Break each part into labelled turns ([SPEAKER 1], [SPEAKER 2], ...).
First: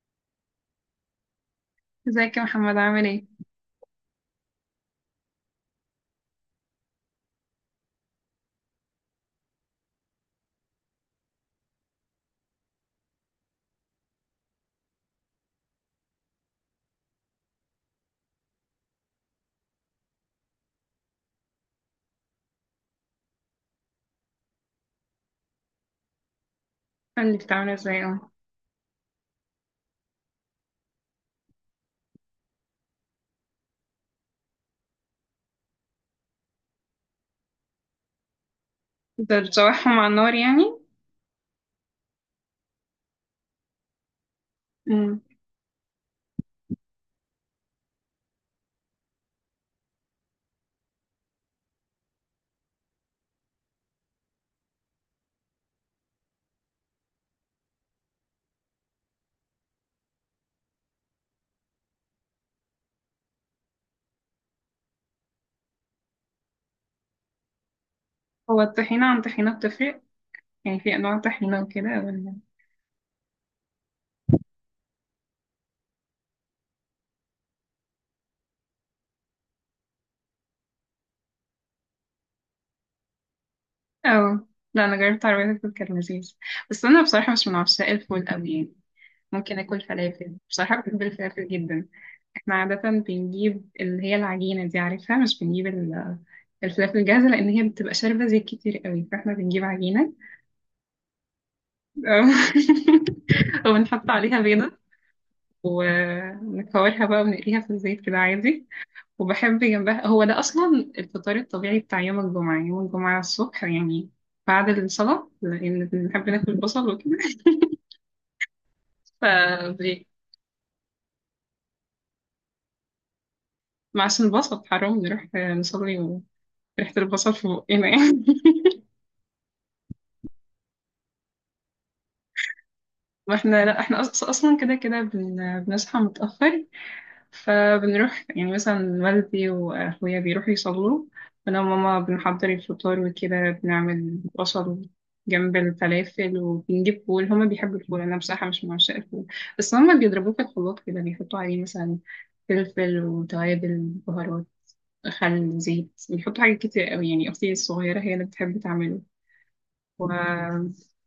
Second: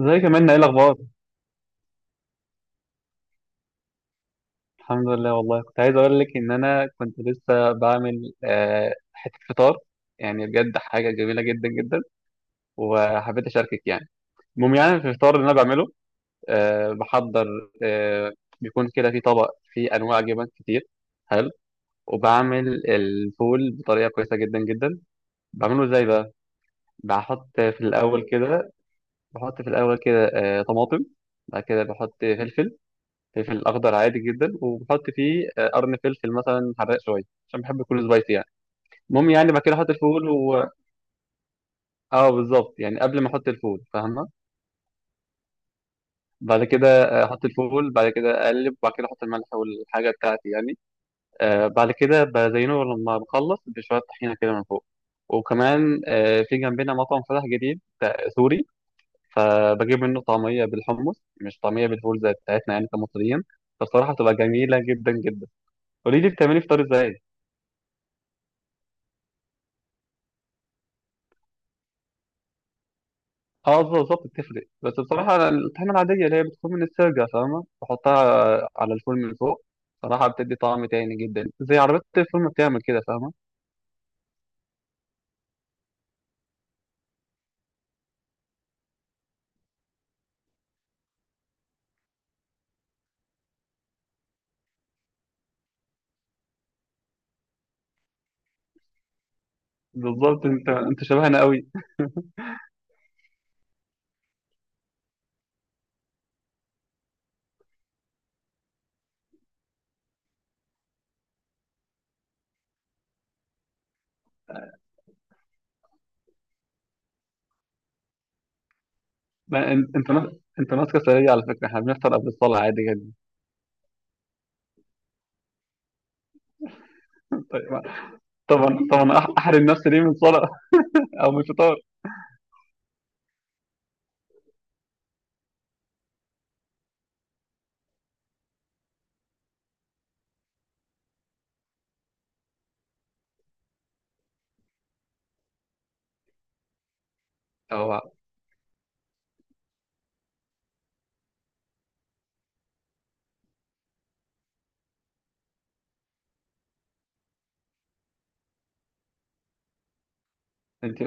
[SPEAKER 1] زي كمان ايه الاخبار.
[SPEAKER 2] ازيك يا محمد عامل ايه؟
[SPEAKER 1] الحمد لله، والله كنت عايز اقول لك ان انا كنت لسه بعمل حته فطار. يعني بجد حاجه جميله جدا جدا، وحبيت اشاركك يعني. المهم، يعني في الفطار اللي انا بعمله بحضر. آه، بيكون كده في طبق فيه انواع جبن كتير حلو، وبعمل الفول بطريقه كويسه جدا جدا. بعمله ازاي بقى؟
[SPEAKER 2] قولي
[SPEAKER 1] بحط
[SPEAKER 2] بتعمل
[SPEAKER 1] في
[SPEAKER 2] ازاي
[SPEAKER 1] الاول
[SPEAKER 2] اه.
[SPEAKER 1] كده، بحط في الاول كده طماطم. بعد كده بحط فلفل، فلفل اخضر عادي جدا، وبحط فيه قرن فلفل مثلا حراق شويه، عشان بحب يكون سبايسي يعني. المهم
[SPEAKER 2] تقدر
[SPEAKER 1] يعني بعد كده احط
[SPEAKER 2] تشوحهم على
[SPEAKER 1] الفول
[SPEAKER 2] النار
[SPEAKER 1] و...
[SPEAKER 2] يعني؟
[SPEAKER 1] اه بالظبط، يعني قبل ما احط الفول، فاهمه؟
[SPEAKER 2] مم.
[SPEAKER 1] بعد كده احط الفول، بعد كده اقلب، وبعد كده احط الملح والحاجه بتاعتي يعني. آه، بعد كده بزينه لما بخلص بشويه طحينه كده من فوق. وكمان آه، في جنبنا مطعم فتح جديد سوري، فبجيب منه طعميه بالحمص، مش طعميه بالفول زي بتاعتنا يعني كمصريين. فالصراحه بتبقى جميله جدا جدا. قولي لي بتعملي فطار ازاي؟
[SPEAKER 2] هو الطحينة عن طحينة بتفرق؟ يعني في انواع طحينة وكده ولا
[SPEAKER 1] اه بالظبط بتفرق، بس بصراحة أنا الطحينة العادية اللي هي بتكون من السرجة، فاهمة، بحطها على الفول من فوق. صراحة بتدي طعم تاني جدا، زي عربية الفول ما بتعمل كده، فاهمة؟
[SPEAKER 2] اه. لا انا جربت عربية الفول كان لذيذ، بس انا بصراحة مش من عشاق الفول قوي يعني. ممكن اكل فلافل، بصراحة بحب الفلافل جدا. احنا عادة بنجيب اللي هي العجينة دي، عارفها؟ مش بنجيب الفلافل الجاهزة لأن هي بتبقى شاربة زيت كتير قوي، فاحنا بنجيب عجينة
[SPEAKER 1] بالظبط، انت شبهنا قوي.
[SPEAKER 2] وبنحط عليها بيضة ونكورها بقى ونقليها في الزيت كده عادي. وبحب جنبها، هو ده أصلا الفطار الطبيعي بتاع يوم الجمعة، يوم الجمعة الصبح يعني، بعد الصلاة، لأن بنحب ناكل بصل وكده.
[SPEAKER 1] ما
[SPEAKER 2] ف
[SPEAKER 1] انت انت ماسكة سرية على فكرة، احنا بنفطر قبل الصلاة عادي جدا.
[SPEAKER 2] معسل البصل حرام نروح نصلي وريحة البصل في
[SPEAKER 1] طيب.
[SPEAKER 2] بقنا يعني.
[SPEAKER 1] طبعا طبعا، احرم نفسي ليه من الصلاة؟ او من الفطار.
[SPEAKER 2] ما احنا، لا احنا أصلا كده بنصحى متأخر، فبنروح يعني مثلا والدي وأخويا بيروحوا يصلوا، أنا وماما بنحضر الفطار وكده، بنعمل بصل جنب الفلافل وبنجيب فول، هما بيحبوا الفول،
[SPEAKER 1] او
[SPEAKER 2] أنا بصراحة مش من عشاق الفول. بس هما بيضربوه في الخلاط كده، بيحطوا عليه مثلا فلفل وتوابل، بهارات، خل، زيت، بيحطوا حاجات كتير قوي يعني. أختي الصغيرة هي اللي بتحب تعمله، وأنا
[SPEAKER 1] انت،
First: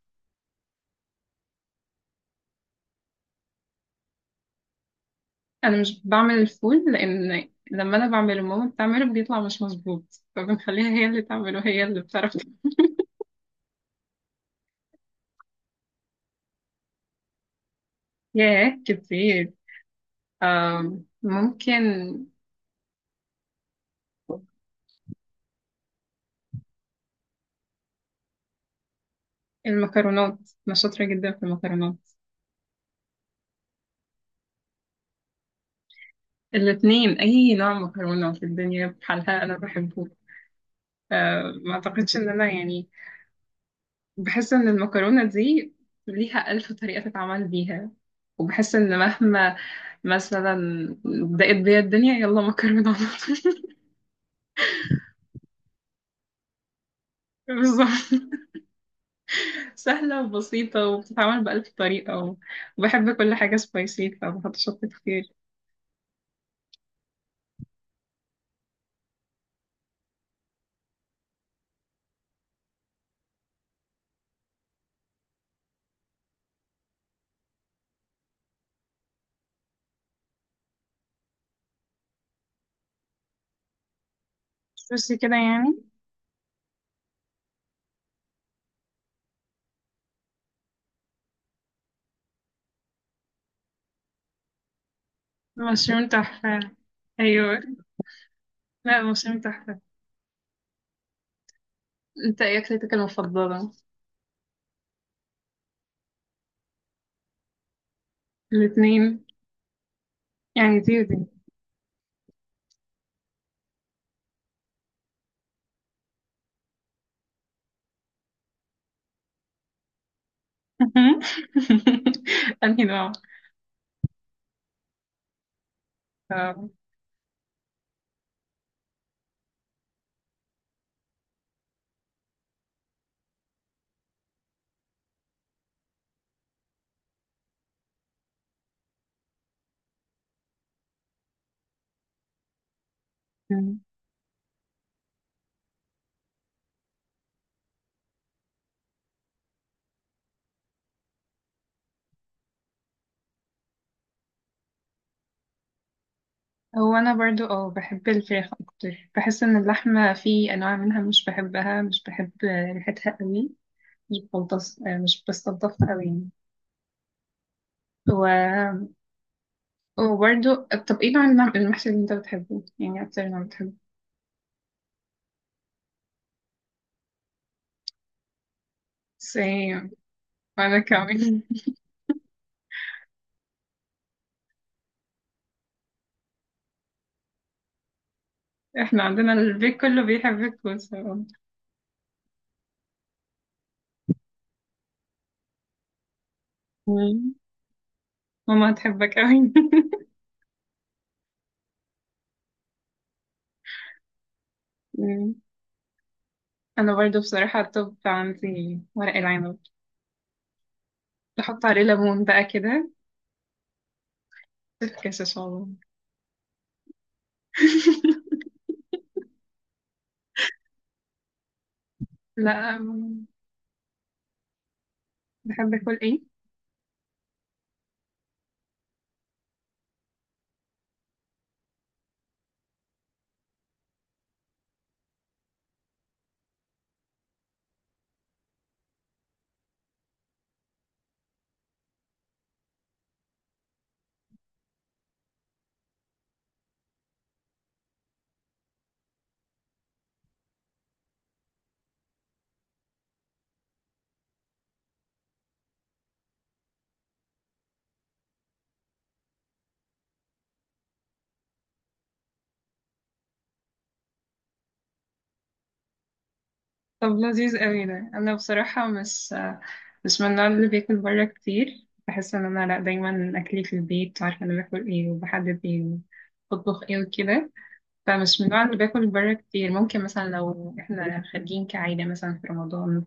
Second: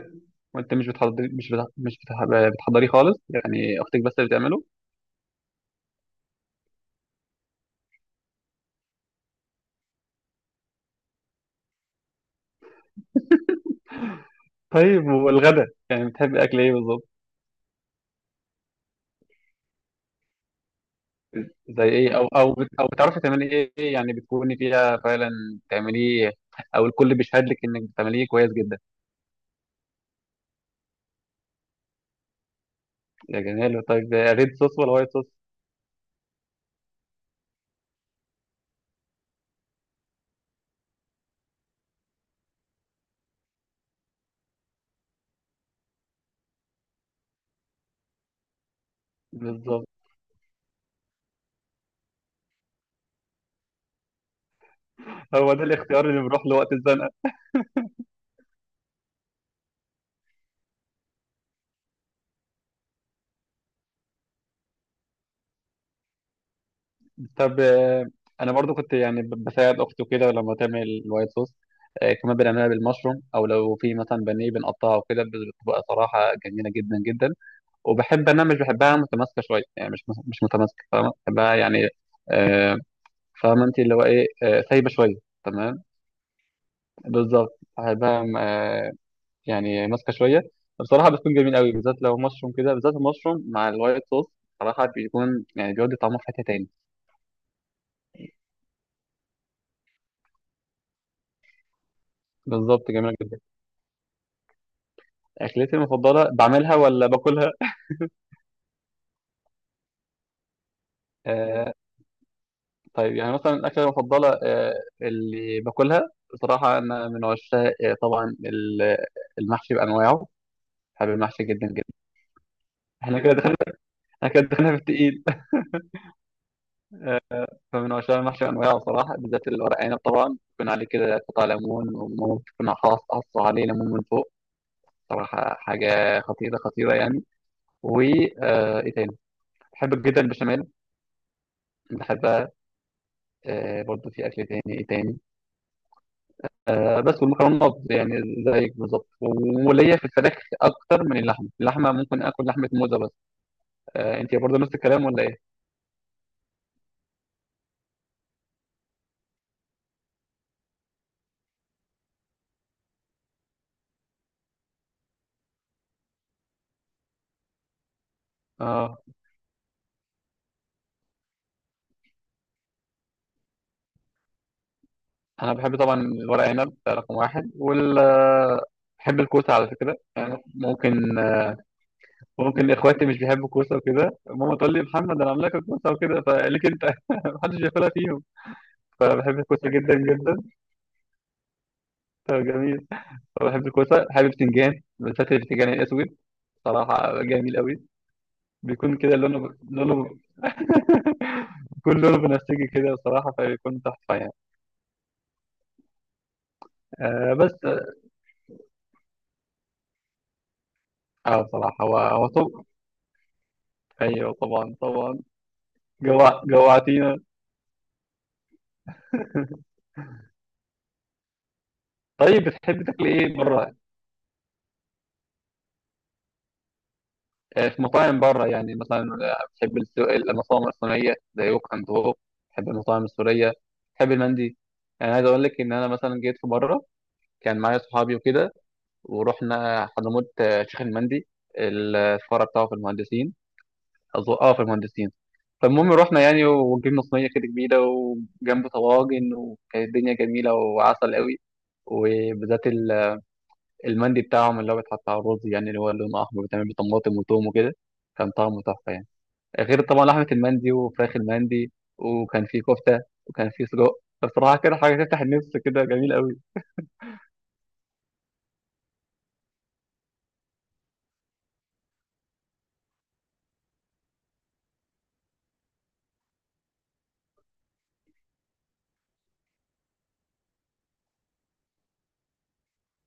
[SPEAKER 1] وانت مش بتحضري، مش بتح- مش بتح- بتحضريه خالص يعني؟ اختك بس اللي بتعمله؟
[SPEAKER 2] مش بعمل الفول، لأن لما أنا بعمله ماما بتعمله بيطلع مش مظبوط، فبنخليها هي اللي تعمله، هي اللي بتعرف.
[SPEAKER 1] طيب، والغدا يعني بتحبي اكل ايه بالظبط؟
[SPEAKER 2] ياه، كتير. ممكن
[SPEAKER 1] زي ايه؟ او بتعرفي تعملي ايه؟ إيه يعني بتكوني فيها فعلا تعمليه، او الكل بيشهد لك انك بتعمليه كويس جدا؟
[SPEAKER 2] المكرونات، أنا شاطرة جدا في المكرونات.
[SPEAKER 1] يا جمال. طيب، ريد صوص ولا وايت صوص؟
[SPEAKER 2] الاتنين، أي نوع مكرونة في الدنيا بحالها أنا بحبه. ما أعتقدش إن أنا يعني، بحس إن المكرونة دي ليها ألف طريقة تتعمل بيها، وبحس إن مهما
[SPEAKER 1] بالظبط،
[SPEAKER 2] مثلا ضاقت بيا الدنيا، يلا مكرونة على طول.
[SPEAKER 1] هو ده الاختيار اللي بيروح لوقت الزنقه.
[SPEAKER 2] بالظبط، سهلة وبسيطة وبتتعمل بألف طريقة، وبحب كل حاجة سبايسي فبحط شطة كتير.
[SPEAKER 1] طب آه، انا برضو كنت يعني بساعد اختي كده لما تعمل الوايت صوص. آه، كمان بنعملها بالمشروم، او لو في مثلا بانيه بنقطعه وكده. بتبقى صراحه جميله جدا جدا. وبحب، انا مش بحبها متماسكه شويه يعني، مش متماسكه، فاهمة؟ بحبها يعني آه، فاهمة انت اللي هو ايه، آه، سايبة
[SPEAKER 2] بس
[SPEAKER 1] شوية.
[SPEAKER 2] كده
[SPEAKER 1] تمام،
[SPEAKER 2] يعني.
[SPEAKER 1] بالظبط، هيبقى آه، يعني ماسكة شوية. بصراحة بتكون جميل قوي، بالذات لو مشروم كده، بالذات المشروم مع الوايت صوص. صراحة بيكون، يعني بيودي
[SPEAKER 2] مشروم
[SPEAKER 1] طعمه في حتة
[SPEAKER 2] تحفة،
[SPEAKER 1] تاني.
[SPEAKER 2] أيوة. لا مشروم تحفة. أنت إيه
[SPEAKER 1] بالظبط،
[SPEAKER 2] أكلتك
[SPEAKER 1] جميلة جدا.
[SPEAKER 2] المفضلة؟
[SPEAKER 1] أكلتي المفضلة بعملها ولا باكلها؟
[SPEAKER 2] الاتنين، يعني دي ودي.
[SPEAKER 1] آه طيب، يعني مثلا الأكلة المفضلة آه، اللي باكلها، بصراحة أنا من عشاق آه، طبعا المحشي بأنواعه. بحب المحشي جدا جدا.
[SPEAKER 2] أنهي نوع؟
[SPEAKER 1] احنا كده دخلنا احنا كده دخلنا في التقيل.
[SPEAKER 2] آه.
[SPEAKER 1] فمن عشاق المحشي أنواعه، صراحة بالذات الورق عنب، طبعا يكون عليه كده قطع ليمون، وممكن تكون حاصة عليه ليمون من فوق. صراحة حاجة خطيرة خطيرة يعني. و آه، إيه تاني؟ بحب جدا البشاميل، بحبها. آه، برضه في أكل تاني، إيه تاني؟ آه، بس والمكرونات يعني زيك بالظبط. وليا في الفراخ أكتر من اللحمة. اللحمة ممكن آكل لحمة موزة بس. آه، أنت برضه نفس الكلام ولا إيه؟
[SPEAKER 2] هو أنا برضو أه بحب الفراخ أكتر، بحس إن اللحمة في أنواع منها مش بحبها، مش بحب ريحتها قوي، بستلطف، مش بستلطفها قوي يعني. و...
[SPEAKER 1] آه،
[SPEAKER 2] وبرضو، طب إيه نوع المحشي اللي أنت بتحبه؟ يعني أكتر نوع بتحبه؟
[SPEAKER 1] أنا بحب طبعا الورق عنب ده رقم واحد، وال آه، بحب الكوسة على
[SPEAKER 2] Same،
[SPEAKER 1] فكرة يعني،
[SPEAKER 2] وأنا
[SPEAKER 1] ممكن
[SPEAKER 2] كمان.
[SPEAKER 1] ممكن اخواتي مش بيحبوا الكوسه وكده، ماما تقول لي محمد انا عامله لك الكوسه وكده، فقالك انت، محدش بياكلها فيهم.
[SPEAKER 2] احنا عندنا
[SPEAKER 1] فبحب الكوسه
[SPEAKER 2] البيت
[SPEAKER 1] جدا
[SPEAKER 2] كله
[SPEAKER 1] جدا.
[SPEAKER 2] بيحبك بصراحة.
[SPEAKER 1] فجميل. فبحب الكوسه، حابب بتنجان، بالذات البتنجان الاسود. صراحه
[SPEAKER 2] مم.
[SPEAKER 1] جميل قوي.
[SPEAKER 2] ماما
[SPEAKER 1] بيكون
[SPEAKER 2] هتحبك
[SPEAKER 1] كده
[SPEAKER 2] قوي.
[SPEAKER 1] لونه، لونه بيكون لونه بنفسجي كده بصراحه، فبيكون تحفه يعني.
[SPEAKER 2] مم. انا برضو
[SPEAKER 1] آه بس،
[SPEAKER 2] بصراحة الطب عندي ورق العنب،
[SPEAKER 1] اه
[SPEAKER 2] بحط عليه
[SPEAKER 1] بصراحه هو
[SPEAKER 2] ليمون
[SPEAKER 1] هو
[SPEAKER 2] بقى
[SPEAKER 1] طب.
[SPEAKER 2] كده،
[SPEAKER 1] ايوه طبعا طبعا.
[SPEAKER 2] تفكس ان شاء الله.
[SPEAKER 1] جوع، جوعتينا. طيب،
[SPEAKER 2] لا.
[SPEAKER 1] بتحب تاكل ايه بره؟
[SPEAKER 2] بحب اكل ايه؟
[SPEAKER 1] آه، في مطاعم بره يعني مثلا، آه، بحب المطاعم الصينية زي ووك أند هوك. بحب المطاعم السورية. بحب المندي. يعني عايز أقول لك إن أنا مثلا جيت في مرة، كان معايا صحابي وكده، ورحنا حضرموت آه، شيخ المندي. الفرع بتاعه في المهندسين، أظن أه في المهندسين. فالمهم رحنا يعني، وجبنا صينية كده كبيرة، وجنب طواجن، وكانت الدنيا جميلة وعسل قوي. وبالذات المندي بتاعهم، اللي هو بيتحط على الرز، يعني اللي هو لونه أحمر، بيتعمل بطماطم وتوم وكده. كان طعمه تحفة يعني. غير طبعا لحمه المندي وفراخ المندي. وكان في كفته، وكان في سجق. بصراحه كده حاجه تفتح النفس، كده جميل قوي.
[SPEAKER 2] طب لذيذ قوي ده، انا بصراحة مش مش من النوع اللي بياكل بره كتير، بحس ان انا لا، دايما اكلي في البيت، عارفة انا باكل ايه، وبحدد ايه وبطبخ ايه وكده. فمش من النوع اللي باكل بره كتير، ممكن مثلا لو احنا خارجين كعيلة مثلا في رمضان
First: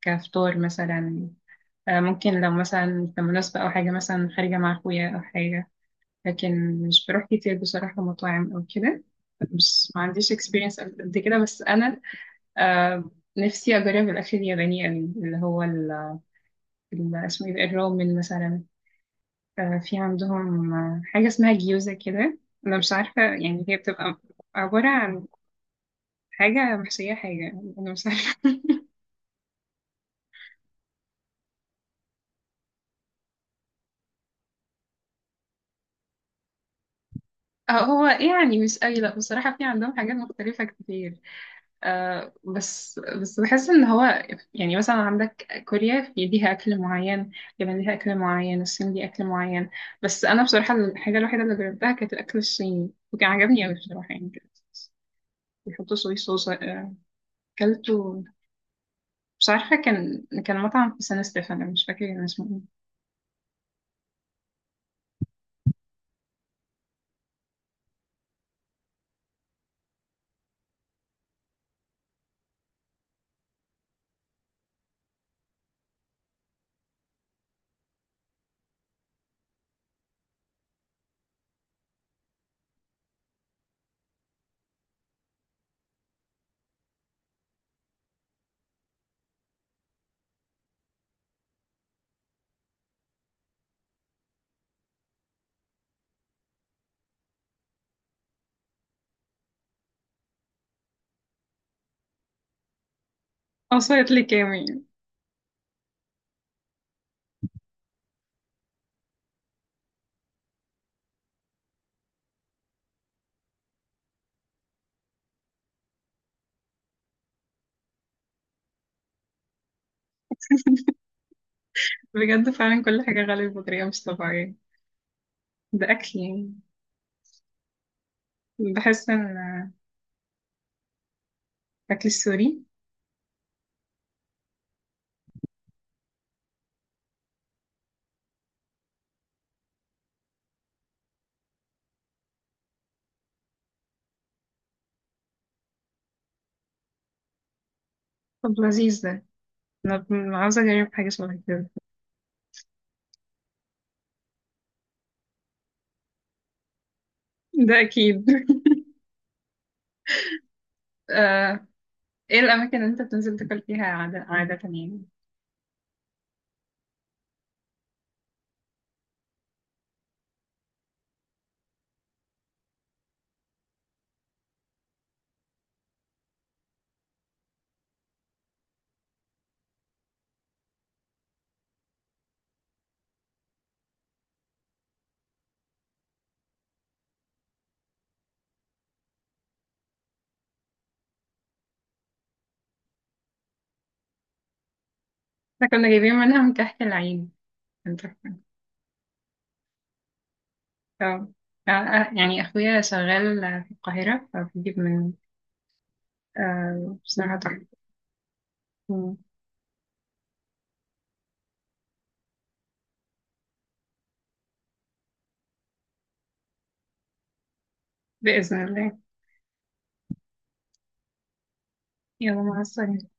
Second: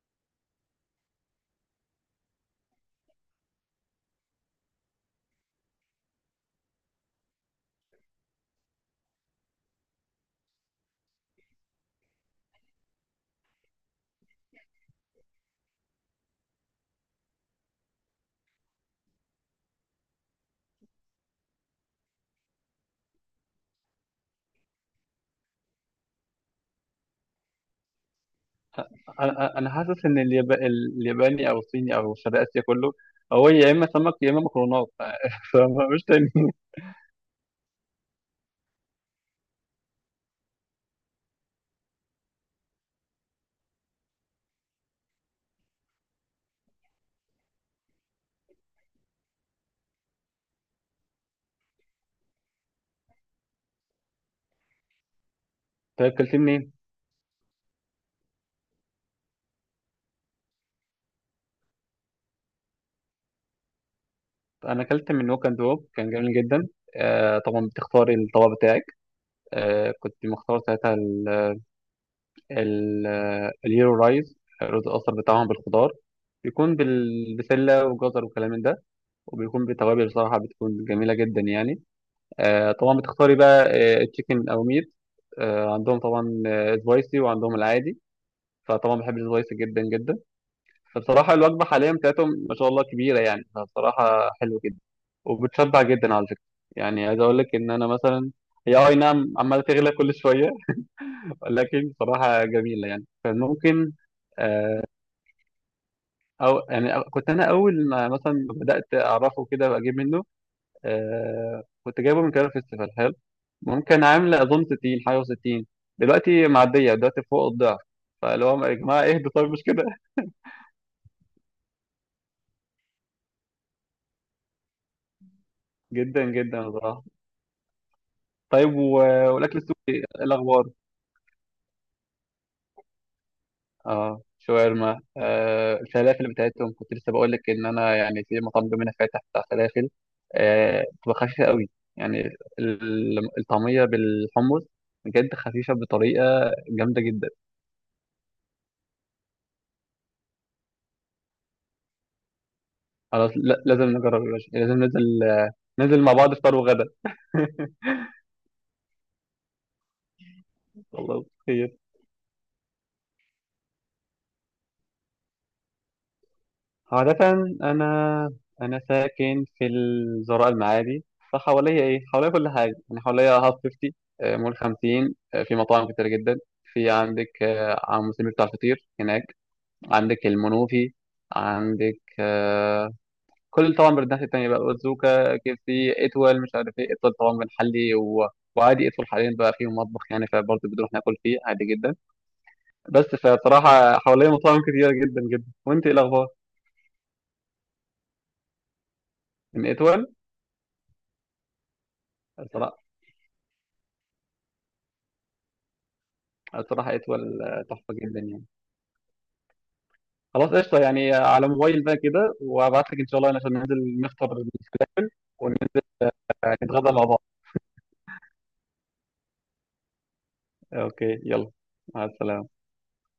[SPEAKER 2] كفطار مثلا، ممكن لو مثلا في مناسبة أو حاجة، مثلا خارجة مع أخويا أو حاجة، لكن مش بروح كتير بصراحة مطاعم أو كده. مش، ما عنديش experience قد كده، بس أنا آه، نفسي أجرب الأكل الياباني أوي، اللي هو اسمه إيه ده؟ الرومن مثلا، في عندهم حاجة اسمها جيوزا كده، أنا مش عارفة يعني، هي بتبقى عبارة عن حاجة محشية حاجة، أنا مش عارفة.
[SPEAKER 1] أنا حاسس ان الياباني او الصيني او شرق اسيا كله، هو يا اما سمك يا اما مكرونات فمش تاني.
[SPEAKER 2] هو يعني مش أي، لأ بصراحة في عندهم حاجات مختلفة كتير، بس بحس إن هو يعني، مثلا عندك كوريا في ليها أكل معين، اليابان ليها أكل معين، الصين ليها أكل معين، بس أنا بصراحة الحاجة الوحيدة اللي جربتها كانت الأكل الصيني، وكان عجبني أوي بصراحة يعني، كان بيحطوا
[SPEAKER 1] طيب
[SPEAKER 2] صويا
[SPEAKER 1] اكلت
[SPEAKER 2] صوص.
[SPEAKER 1] منين؟
[SPEAKER 2] أكلته، مش عارفة، كان كان مطعم في سان ستيفانو، مش فاكرة كان اسمه إيه،
[SPEAKER 1] انا اكلت من ووك اند ووك، كان جميل جدا. آه طبعا بتختاري الطبق بتاعك. آه كنت مختار ساعتها ال... ال... اليورو رايز، الرز الاصفر بتاعهم بالخضار، بيكون بالبسله وجزر وكلام من ده، وبيكون بتوابل بصراحة بتكون جميلة جدا يعني. آه طبعا بتختاري بقى آه تشيكن أو ميت. آه عندهم طبعا آه سبايسي وعندهم العادي. فطبعا بحب السبايسي جدا جدا. فبصراحة الوجبة حاليا بتاعتهم ما شاء الله كبيرة يعني، فبصراحة حلو جدا. وبتشبع جدا على فكرة. يعني عايز أقول لك إن أنا مثلا، هي آه، أي نعم عمالة تغلى كل شوية ولكن بصراحة جميلة يعني،
[SPEAKER 2] أو
[SPEAKER 1] فممكن
[SPEAKER 2] صيد لي كامي.
[SPEAKER 1] آه، أو يعني آه، كنت أنا أول ما مثلا بدأت أعرفه كده وأجيب منه آه، كنت جايبه من كده فيستيفال حلو، ممكن عاملة أظن 60 حاجة و60، دلوقتي معدية دلوقتي فوق الضعف. فاللي هو يا جماعة اهدوا طيب، مش كده؟
[SPEAKER 2] بجد فعلا كل حاجة غالية بطريقة مش طبيعية، بأكل
[SPEAKER 1] جدا
[SPEAKER 2] يعني،
[SPEAKER 1] جدا بصراحة. طيب و...
[SPEAKER 2] بحس
[SPEAKER 1] والأكل
[SPEAKER 2] إن
[SPEAKER 1] السوري إيه الأخبار؟
[SPEAKER 2] الأكل السوري
[SPEAKER 1] اه شاورما، آه الفلافل بتاعتهم، كنت لسه بقول لك إن أنا يعني في مطعم جنبنا فاتح بتاع فلافل، آه بتبقى خفيفة قوي يعني، الطعمية بالحمص بجد خفيفة بطريقة جامدة جدا.
[SPEAKER 2] طب لذيذ ده، أنا عاوزة أجرب حاجة شبه كده.
[SPEAKER 1] خلاص لازم نجرب يا باشا. لازم ننزل، ننزل مع بعض فطار وغدا.
[SPEAKER 2] ده أكيد.
[SPEAKER 1] خلاص
[SPEAKER 2] آه،
[SPEAKER 1] خير.
[SPEAKER 2] إيه الأماكن اللي أنت بتنزل تاكل فيها عادة, عادة يعني؟
[SPEAKER 1] عادة، أنا أنا ساكن في الزراء المعادي، فحواليا إيه؟ حواليا كل حاجة يعني. حواليا هاف 50 آه، مول 50 آه، في مطاعم كتير جدا. في عندك آه، عم سمير بتاع الفطير هناك، عندك المنوفي، عندك آه، كل، طبعا بالناحية التانية بقى أوزوكا كيف سي إتول، مش عارف إيه. إتول طبعا بنحلي، و... وعادي إتول حاليا بقى فيه مطبخ يعني، فبرضه بنروح ناكل فيه عادي جدا بس. فبصراحة حواليا مطاعم كتير جدا جدا.
[SPEAKER 2] إحنا
[SPEAKER 1] وأنت
[SPEAKER 2] كنا
[SPEAKER 1] إيه
[SPEAKER 2] جايبين
[SPEAKER 1] الأخبار؟
[SPEAKER 2] منها من كحك العين، أنت فاهم؟
[SPEAKER 1] من إتول؟
[SPEAKER 2] آه، آه، آه، يعني أخويا شغال في القاهرة فبيجيب من،
[SPEAKER 1] صراحة اتول
[SPEAKER 2] بصراحة تحفة.
[SPEAKER 1] تحفة جدا يعني.
[SPEAKER 2] مم.
[SPEAKER 1] خلاص قشطة، يعني على موبايل بقى كده وابعت لك ان شاء الله، عشان ننزل نفطر ونتغدى مع بعض.
[SPEAKER 2] بإذن الله،
[SPEAKER 1] اوكي، يلا، مع
[SPEAKER 2] يلا
[SPEAKER 1] السلامة.
[SPEAKER 2] مع السلامة.